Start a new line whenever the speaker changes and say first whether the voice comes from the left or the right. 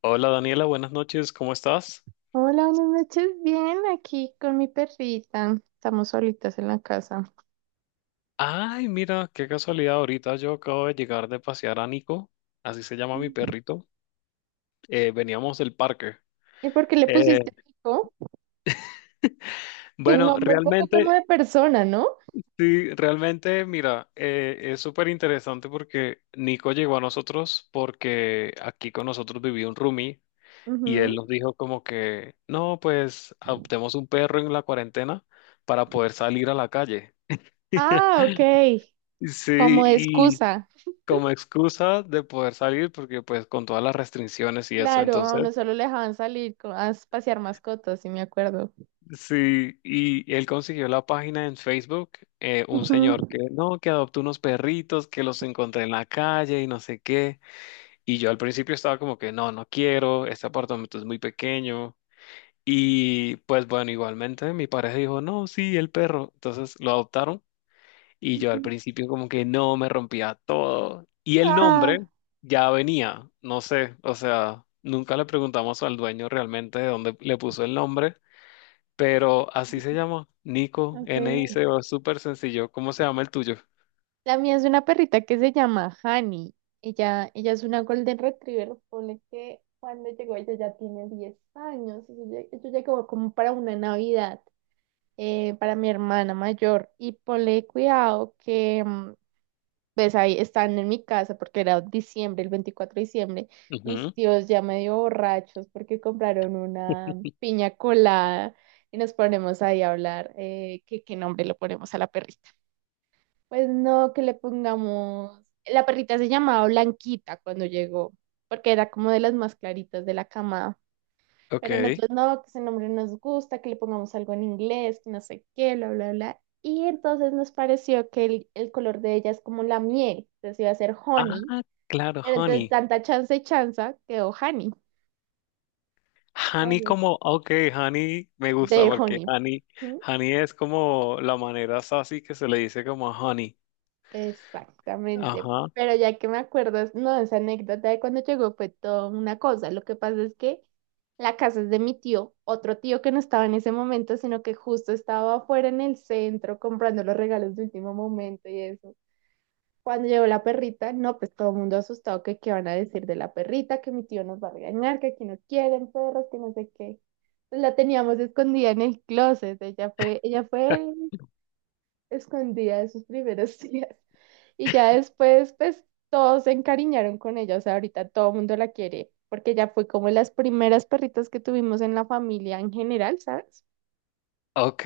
left: Hola Daniela, buenas noches, ¿cómo estás?
right: Hola, buenas noches. Bien, aquí con mi perrita. Estamos solitas en la casa.
left: Ay, mira, qué casualidad, ahorita yo acabo de llegar de pasear a Nico, así se llama mi perrito. Veníamos del parque.
right: ¿Y por qué le
left: Eh,
right: pusiste Nico? Es un
left: bueno,
right: nombre un poco como
left: realmente,
right: de persona, ¿no?
left: sí, realmente, mira, es súper interesante porque Nico llegó a nosotros porque aquí con nosotros vivía un roomie y él
right: Ujú.
left: nos dijo como que, no, pues adoptemos un perro en la cuarentena para poder salir a la calle.
right: Ah, ok.
left: Sí,
right: Como de
left: y
right: excusa.
left: como excusa de poder salir, porque pues con todas las restricciones y eso,
right: Claro, a
left: entonces,
right: uno solo le dejaban salir a pasear mascotas, si me acuerdo.
left: sí, y él consiguió la página en Facebook, un señor
right: Ujú.
left: que no, que adoptó unos perritos, que los encontré en la calle y no sé qué, y yo al principio estaba como que no, no quiero, este apartamento es muy pequeño, y pues bueno, igualmente mi pareja dijo, no, sí, el perro, entonces lo adoptaron. Y yo al
right: Ujú.
left: principio como que no me rompía todo. Y el nombre
right: Ah,
left: ya venía, no sé, o sea, nunca le preguntamos al dueño realmente de dónde le puso el nombre, pero así se llama, Nico,
right: ok.
left: Nico, es súper sencillo. ¿Cómo se llama el tuyo?
right: La mía es una perrita que se llama Hani. Ella es una Golden Retriever. Pone que cuando llegó ella ya tiene 10 años. Eso ya como, como para una Navidad, para mi hermana mayor. Y ponle cuidado que, pues ahí están en mi casa porque era diciembre, el 24 de diciembre. Mis
left: Ujú.
right: tíos ya medio borrachos porque compraron una piña colada y nos ponemos ahí a hablar que qué nombre le ponemos a la perrita. Pues no, que le pongamos. La perrita se llamaba Blanquita cuando llegó, porque era como de las más claritas de la camada.
left: Ok.
right: Pero nosotros no, que ese nombre nos gusta, que le pongamos algo en inglés, que no sé qué, bla, bla, bla. Y entonces nos pareció que el color de ella es como la miel, entonces iba a ser honey,
left: Ah, claro,
right: pero entre
left: honey.
right: tanta chance y chanza quedó honey.
left: Honey
right: Ay,
left: como, ok, honey me gusta
right: de
left: porque
right: honey.
left: honey, honey es como la manera sassy que se le dice como a honey.
right: Exactamente.
left: Ajá.
right: Pero ya que me acuerdas, no, esa anécdota de cuando llegó fue toda una cosa. Lo que pasa es que la casa es de mi tío, otro tío que no estaba en ese momento, sino que justo estaba afuera en el centro comprando los regalos de último momento y eso. Cuando llegó la perrita, no, pues todo el mundo asustado que qué van a decir de la perrita, que mi tío nos va a regañar, que aquí no quieren perros, que no sé qué. Pues la teníamos escondida en el closet. Ella fue escondida de sus primeros días. Y ya después, pues todos se encariñaron con ella, o sea, ahorita todo el mundo la quiere, porque ya fue como las primeras perritas que tuvimos en la familia en general, ¿sabes?
left: Ok,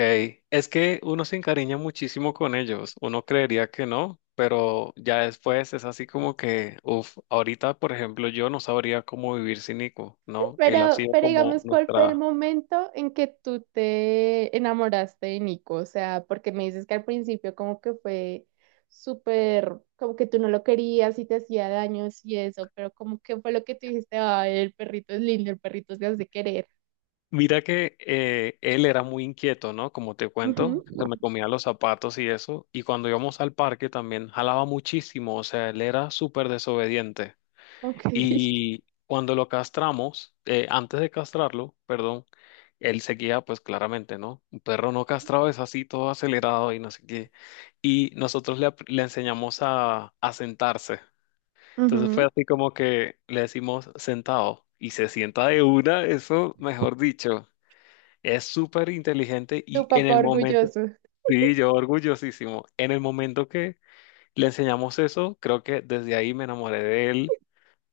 left: es que uno se encariña muchísimo con ellos, uno creería que no, pero ya después es así como que, uff, ahorita por ejemplo yo no sabría cómo vivir sin Nico, ¿no? Él ha
right: Pero,
left: sido
right: pero
left: como
right: digamos, ¿cuál fue el
left: nuestra...
right: momento en que tú te enamoraste de Nico? O sea, porque me dices que al principio como que fue súper, como que tú no lo querías y te hacía daños y eso, pero como que fue lo que te dijiste, ay, el perrito es lindo, el perrito se hace querer.
left: Mira que él era muy inquieto, ¿no? Como te
right: Ujú,
left: cuento, que se me comía los zapatos y eso, y cuando íbamos al parque también jalaba muchísimo, o sea, él era súper desobediente.
right: ok.
left: Y cuando lo castramos, antes de castrarlo, perdón, él seguía, pues claramente, ¿no? Un perro no castrado es así, todo acelerado y no sé qué. Y nosotros le enseñamos a sentarse. Entonces fue
right: Ujú.
left: así como que le decimos sentado y se sienta de una, eso, mejor dicho, es súper inteligente y
right: Tu
left: en
right: papá
left: el momento,
right: orgulloso.
left: sí, yo orgullosísimo, en el momento que le enseñamos eso, creo que desde ahí me enamoré de él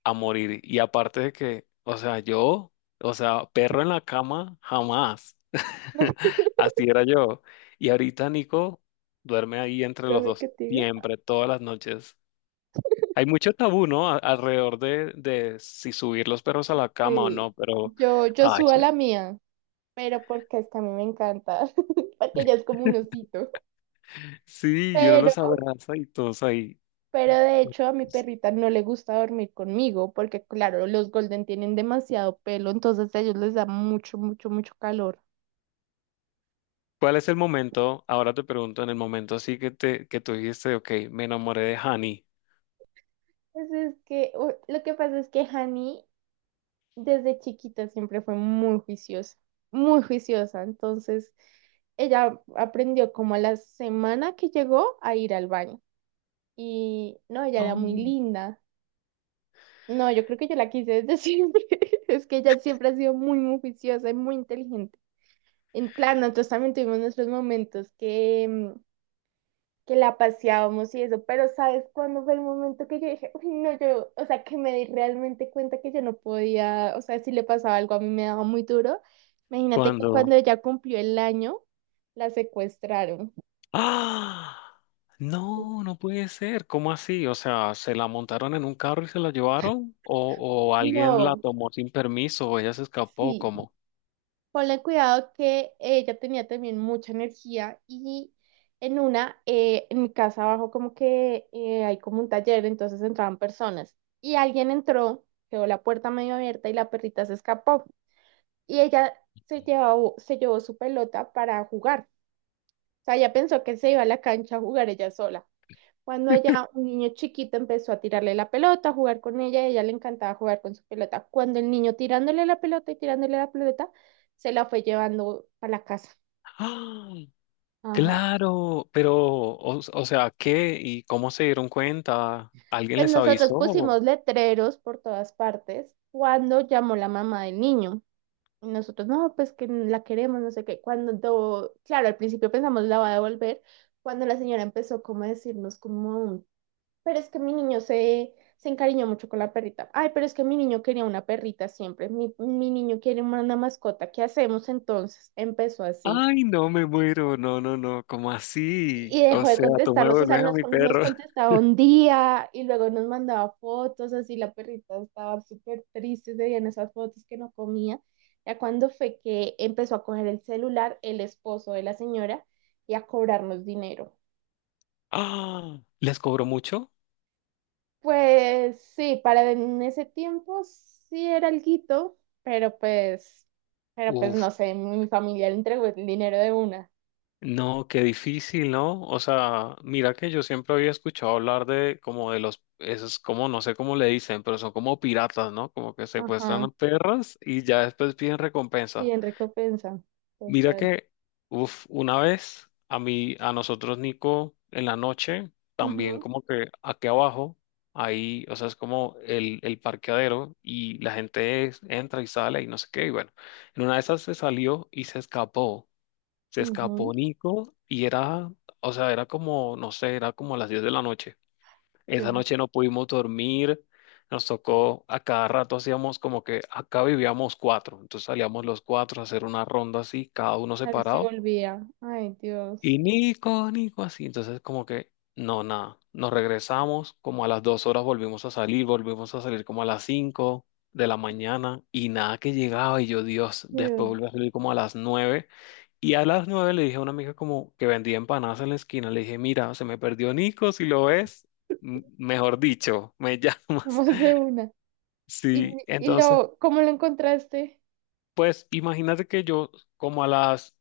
left: a morir. Y aparte de que, o sea, yo, o sea, perro en la cama, jamás. Así era yo. Y ahorita Nico duerme ahí entre los
right: ¿Dame
left: dos,
right: que te diga?
left: siempre, todas las noches. Hay mucho tabú, ¿no? Alrededor de, si subir los perros a la cama o
right: Sí.
left: no, pero,
right: Yo
left: ay,
right: subo a la mía, pero porque es que a mí me encanta, porque ella es como un osito.
left: sí, y uno
right: Pero,
left: los abraza y todos ahí.
right: pero de hecho a mi perrita no le gusta dormir conmigo, porque claro, los golden tienen demasiado pelo, entonces a ellos les da mucho, mucho, mucho calor.
left: ¿Cuál es el momento? Ahora te pregunto, en el momento así que te que tú dijiste, ok, me enamoré de Hani.
right: Entonces es que lo que pasa es que Hani desde chiquita siempre fue muy juiciosa, muy juiciosa. Entonces, ella aprendió como a la semana que llegó a ir al baño. Y no, ella era muy
left: Mm.
right: linda. No, yo creo que yo la quise desde siempre. Es que ella siempre ha sido muy, muy juiciosa y muy inteligente. En claro, nosotros también tuvimos nuestros momentos que, que la paseábamos y eso, pero ¿sabes cuándo fue el momento que yo dije, uy, no, yo, o sea, que me di realmente cuenta que yo no podía, o sea, si le pasaba algo a mí me daba muy duro. Imagínate que
left: Cuando
right: cuando ella cumplió el año, la secuestraron.
left: ¡ah! No, no puede ser. ¿Cómo así? O sea, ¿se la montaron en un carro y se la llevaron? O alguien la
right: No,
left: tomó sin permiso o ella se escapó?
right: sí.
left: ¿Cómo?
right: Ponle cuidado que ella tenía también mucha energía y en una, en mi casa abajo como que hay como un taller, entonces entraban personas y alguien entró, quedó la puerta medio abierta y la perrita se escapó. Y ella se llevó su pelota para jugar. O sea, ella pensó que se iba a la cancha a jugar ella sola. Cuando ella, un niño chiquito, empezó a tirarle la pelota, a jugar con ella, y a ella le encantaba jugar con su pelota. Cuando el niño tirándole la pelota y tirándole la pelota, se la fue llevando a la casa.
left: ¡Ah!
right: Ajá.
left: Claro, pero, o sea, ¿qué? ¿Y cómo se dieron cuenta? ¿Alguien
right: Pues
left: les
right: nosotros
left: avisó?
right: pusimos letreros por todas partes cuando llamó la mamá del niño. Y nosotros, no, pues que la queremos, no sé qué. Cuando, claro, al principio pensamos la va a devolver, cuando la señora empezó como a decirnos como, pero es que mi niño se encariñó mucho con la perrita. Ay, pero es que mi niño quería una perrita siempre. Mi niño quiere una mascota. ¿Qué hacemos entonces? Empezó así.
left: Ay, no me muero. No, no, no. ¿Cómo
right: Y
left: así? O
right: dejó de
left: sea, tú me
right: contestarnos, o sea,
left: devuelves a
right: nos,
left: mi
right: nos
left: perro.
right: contestaba un día y luego nos mandaba fotos, así la perrita estaba súper triste, se veían esas fotos que no comía. Ya cuando fue que empezó a coger el celular el esposo de la señora y a cobrarnos dinero.
left: ¡Ah! ¿Les cobró mucho?
right: Pues sí, para en ese tiempo sí era alguito, pero pues
left: Uf.
right: no sé, mi familia le entregó el dinero de una.
left: No, qué difícil, ¿no? O sea, mira que yo siempre había escuchado hablar de como de los, esos como, no sé cómo le dicen, pero son como piratas, ¿no? Como que secuestran
right: Ajá,
left: a perras y ya después piden
right: sí,
left: recompensa.
right: en recompensa,
left: Mira
right: total.
left: que, uff, una vez a mí, a nosotros, Nico, en la noche, también
right: Ajá,
left: como que aquí abajo, ahí, o sea, es como el parqueadero y la gente entra y sale y no sé qué, y bueno, en una de esas se salió y se escapó. Se
right: ajá,
left: escapó Nico y era, o sea, era como, no sé, era como las 10 de la noche.
right: qué.
left: Esa noche no pudimos dormir, nos tocó, a cada rato hacíamos como que acá vivíamos cuatro, entonces salíamos los cuatro a hacer una ronda así, cada uno
right: A ver si
left: separado,
right: volvía. Ay,
left: y
right: Dios.
left: Nico, Nico, así. Entonces, como que, no, nada. Nos regresamos, como a las 2 horas volvimos a salir como a las 5 de la mañana y nada que llegaba. Y yo, Dios, después
right: Dios.
left: volví a salir como a las 9. Y a las 9 le dije a una amiga como que vendía empanadas en la esquina, le dije, mira, se me perdió Nico, si lo ves, mejor dicho, me llamas.
right: Vamos de una. ¿Y,
left: Sí,
right: y
left: entonces
right: lo, cómo lo encontraste?
left: pues imagínate que yo como a las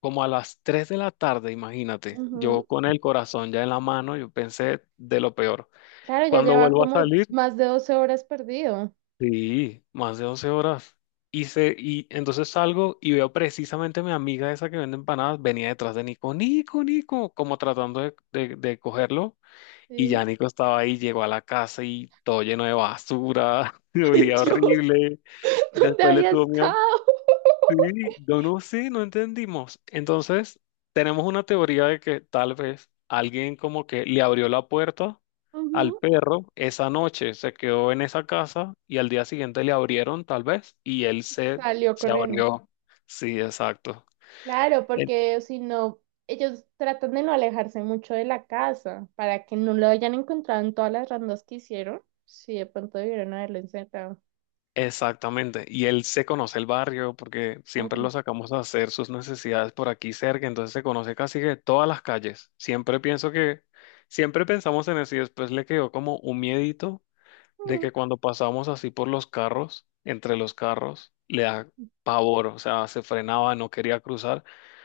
left: como a las 3 de la tarde, imagínate, yo
right: Ujú.
left: con el corazón ya en la mano, yo pensé de lo peor.
right: Claro, ya
left: Cuando
right: lleva
left: vuelvo a
right: como
left: salir,
right: más de 12 horas perdido.
left: sí, más de 11 horas. Y, se, y entonces salgo y veo precisamente a mi amiga esa que vende empanadas, venía detrás de Nico, Nico, Nico, como tratando de cogerlo. Y
right: Sí.
left: ya Nico estaba ahí, llegó a la casa y todo lleno de basura, y
right: ¡Ay,
left: olía
right: Dios!
left: horrible.
right: ¿Dónde
left: Después le
right: había
left: tuvo miedo.
right: estado?
left: Sí, yo no, sé, no entendimos. Entonces, tenemos una teoría de que tal vez alguien como que le abrió la puerta
right: Ujú.
left: al perro esa noche, se quedó en esa casa y al día siguiente le abrieron tal vez y él se,
right: Salió
left: se
right: corriendo.
left: abrió. Sí, exacto.
right: Claro,
left: E-
right: porque si no, ellos tratan de no alejarse mucho de la casa para que no lo hayan encontrado en todas las rondas que hicieron. Sí, de pronto debieron haberlo encerrado.
left: Exactamente. Y él se conoce el barrio porque siempre lo
right: Claro.
left: sacamos a hacer sus necesidades por aquí cerca, entonces se conoce casi que todas las calles. Siempre pensamos en eso y después le quedó como un miedito de que cuando pasamos así por los carros, entre los carros, le da pavor, o sea, se frenaba, no quería cruzar.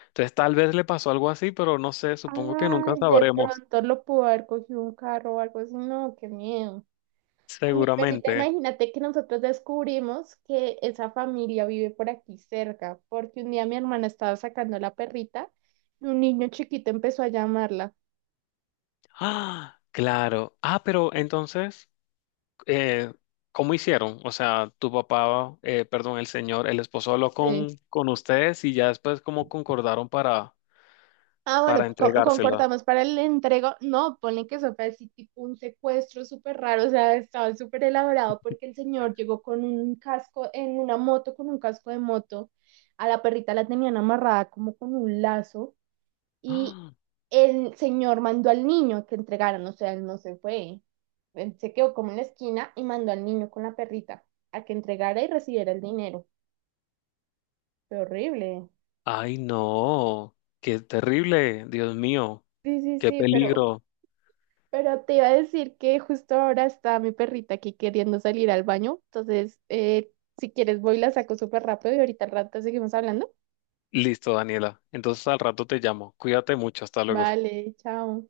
left: Entonces tal vez le pasó algo así, pero no sé, supongo que nunca
right: Ay, de
left: sabremos,
right: pronto lo pudo haber cogido un carro o algo así. No, qué miedo. A mi perrita,
left: seguramente.
right: imagínate que nosotros descubrimos que esa familia vive por aquí cerca, porque un día mi hermana estaba sacando a la perrita y un niño chiquito empezó a llamarla.
left: Ah, claro. Ah, pero entonces, eh, ¿cómo hicieron? O sea, tu papá, perdón, el señor, el esposo habló con,
right: Sí.
left: con ustedes y ya después cómo concordaron
right: Ah, bueno,
left: para entregársela.
right: concordamos para el entrego. No, ponle que eso fue así, tipo un secuestro súper raro, o sea, estaba súper elaborado porque el señor llegó con un casco, en una moto, con un casco de moto. A la perrita la tenían amarrada como con un lazo y
left: Ah,
right: el señor mandó al niño a que entregaran, o sea, él no se fue. Él se quedó como en la esquina y mandó al niño con la perrita a que entregara y recibiera el dinero. Fue horrible.
left: ay, no, qué terrible, Dios mío,
right: Sí, sí,
left: qué
right: sí, pero.
left: peligro.
right: Pero te iba a decir que justo ahora está mi perrita aquí queriendo salir al baño. Entonces, si quieres, voy y la saco súper rápido y ahorita al rato seguimos hablando.
left: Listo, Daniela. Entonces al rato te llamo. Cuídate mucho. Hasta luego.
right: Vale, chao.